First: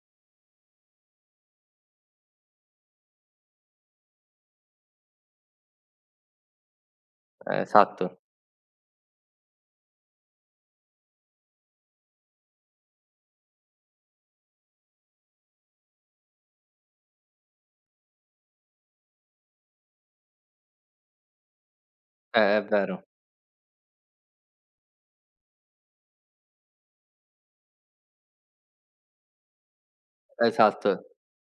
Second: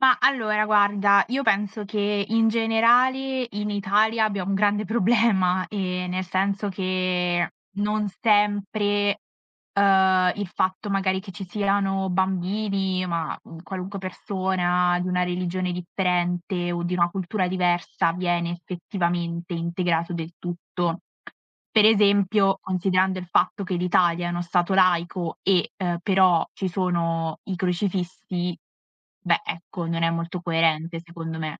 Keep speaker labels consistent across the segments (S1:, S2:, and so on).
S1: Mah, allora guarda, io penso che in generale in Italia abbiamo un grande problema, ehm, nel senso che
S2: Ehm,
S1: non
S2: esatto.
S1: sempre, uhm, il fatto magari che ci siano bambini, ma, mhmm, qualunque persona di una religione differente o di una cultura diversa, viene effettivamente integrato del tutto. Per
S2: Eh,
S1: esempio,
S2: è vero.
S1: considerando il fatto che l'Italia è uno Stato laico e, uhm, però ci sono i crocifissi, beh, ecco, non è molto coerente
S2: Esatto.
S1: secondo me.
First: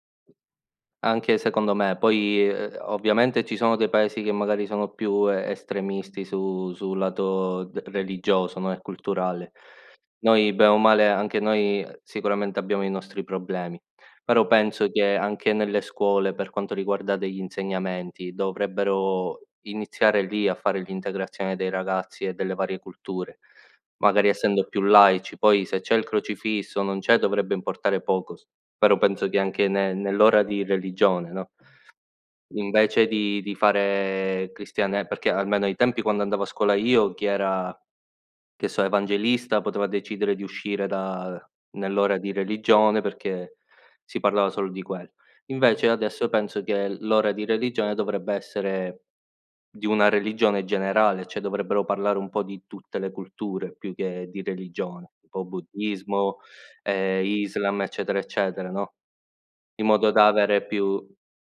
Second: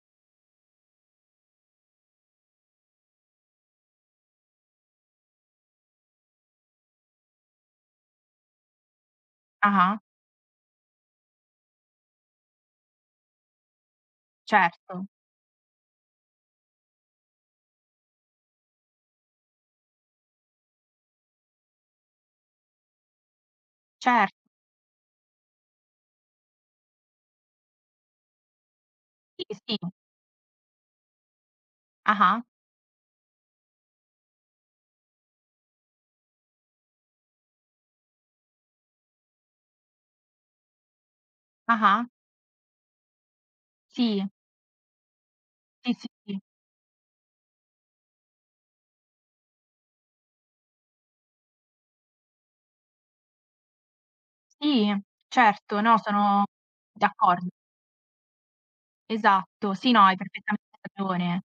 S2: Anche secondo me. Poi, uhm, ovviamente ci sono dei Paesi che magari sono più e estremisti su sul lato d religioso, no, e culturale.
S1: Ah-ah.
S2: Noi bene o male, anche noi, ehm, sicuramente abbiamo i nostri problemi, però penso
S1: Certo.
S2: che anche nelle scuole, per quanto riguarda degli insegnamenti, dovrebbero iniziare lì a fare l'integrazione dei ragazzi e delle varie culture, magari
S1: Cer
S2: essendo più laici. Poi se c'è il crocifisso, o non c'è, dovrebbe importare poco s però penso che
S1: Sì,
S2: anche
S1: sì.
S2: ne nell'ora di religione, no
S1: Ah-ah.
S2: invece di di fare cristiane perché almeno ai tempi quando andavo a scuola io chi era, che so, evangelista, poteva decidere di uscire da
S1: Ah-ah.
S2: nell'ora di religione perché si
S1: Sì.
S2: parlava solo di quello. Invece
S1: Sì,
S2: adesso
S1: sì.
S2: penso che l l'ora di religione dovrebbe essere di una religione generale, cioè dovrebbero parlare un po' di tutte le culture più che di
S1: Sì,
S2: religione, tipo
S1: certo, no
S2: buddismo,
S1: sono
S2: ehm,
S1: d'accor
S2: Islam, eccetera eccetera, no,
S1: Esatto.
S2: in
S1: Sì, no,
S2: modo
S1: hai
S2: da avere
S1: perfettamente
S2: più
S1: ragione.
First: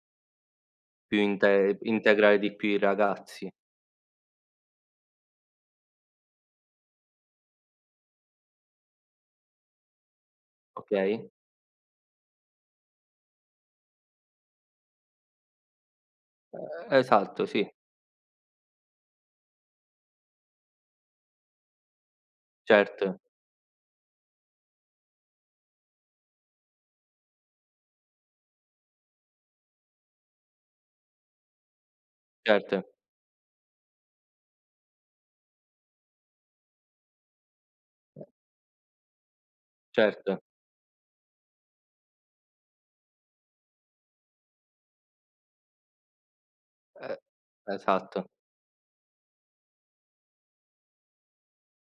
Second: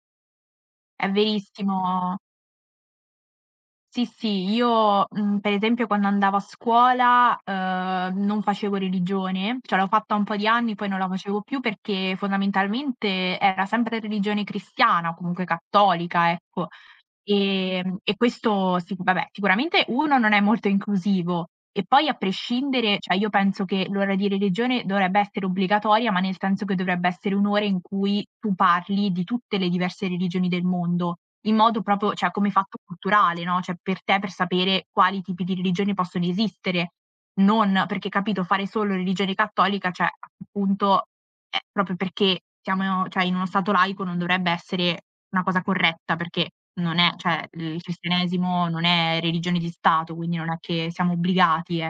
S1: È
S2: più inte
S1: verissimo.
S2: integrare di più i ragazzi.
S1: Sì, sì, io, mhmm, per esempio quando andavo a scuola, uhm, non facevo religione, cioè l'ho fatta un po' di anni, poi non la
S2: Okay.
S1: facevo più perché fondamentalmente era sempre religione cristiana, comunque cattolica, ecco.
S2: Ehm, esatto, sì.
S1: Ehm, e questo sic vabbè, sicuramente 1 non è molto inclusivo. E poi a prescindere, cioè
S2: Certo.
S1: io penso che l'ora di religione dovrebbe essere obbligatoria, ma nel senso che dovrebbe essere 1 ora in cui tu parli di tutte le diverse religioni del mondo in modo proprio cioè come fatto
S2: Certo.
S1: culturale, no, cioè per te per sapere quali tipi di religioni possono esistere. Non perché, capito, fare solo religione cattolica, cioè
S2: Certo.
S1: appunto, ehm, proprio perché siamo in o cioè in uno stato laico non dovrebbe essere una cosa corretta, perché non è
S2: Ehm,
S1: cioè, il
S2: esatto.
S1: cristianesimo non è religione di Stato, quindi non è che siamo obbligati, eh.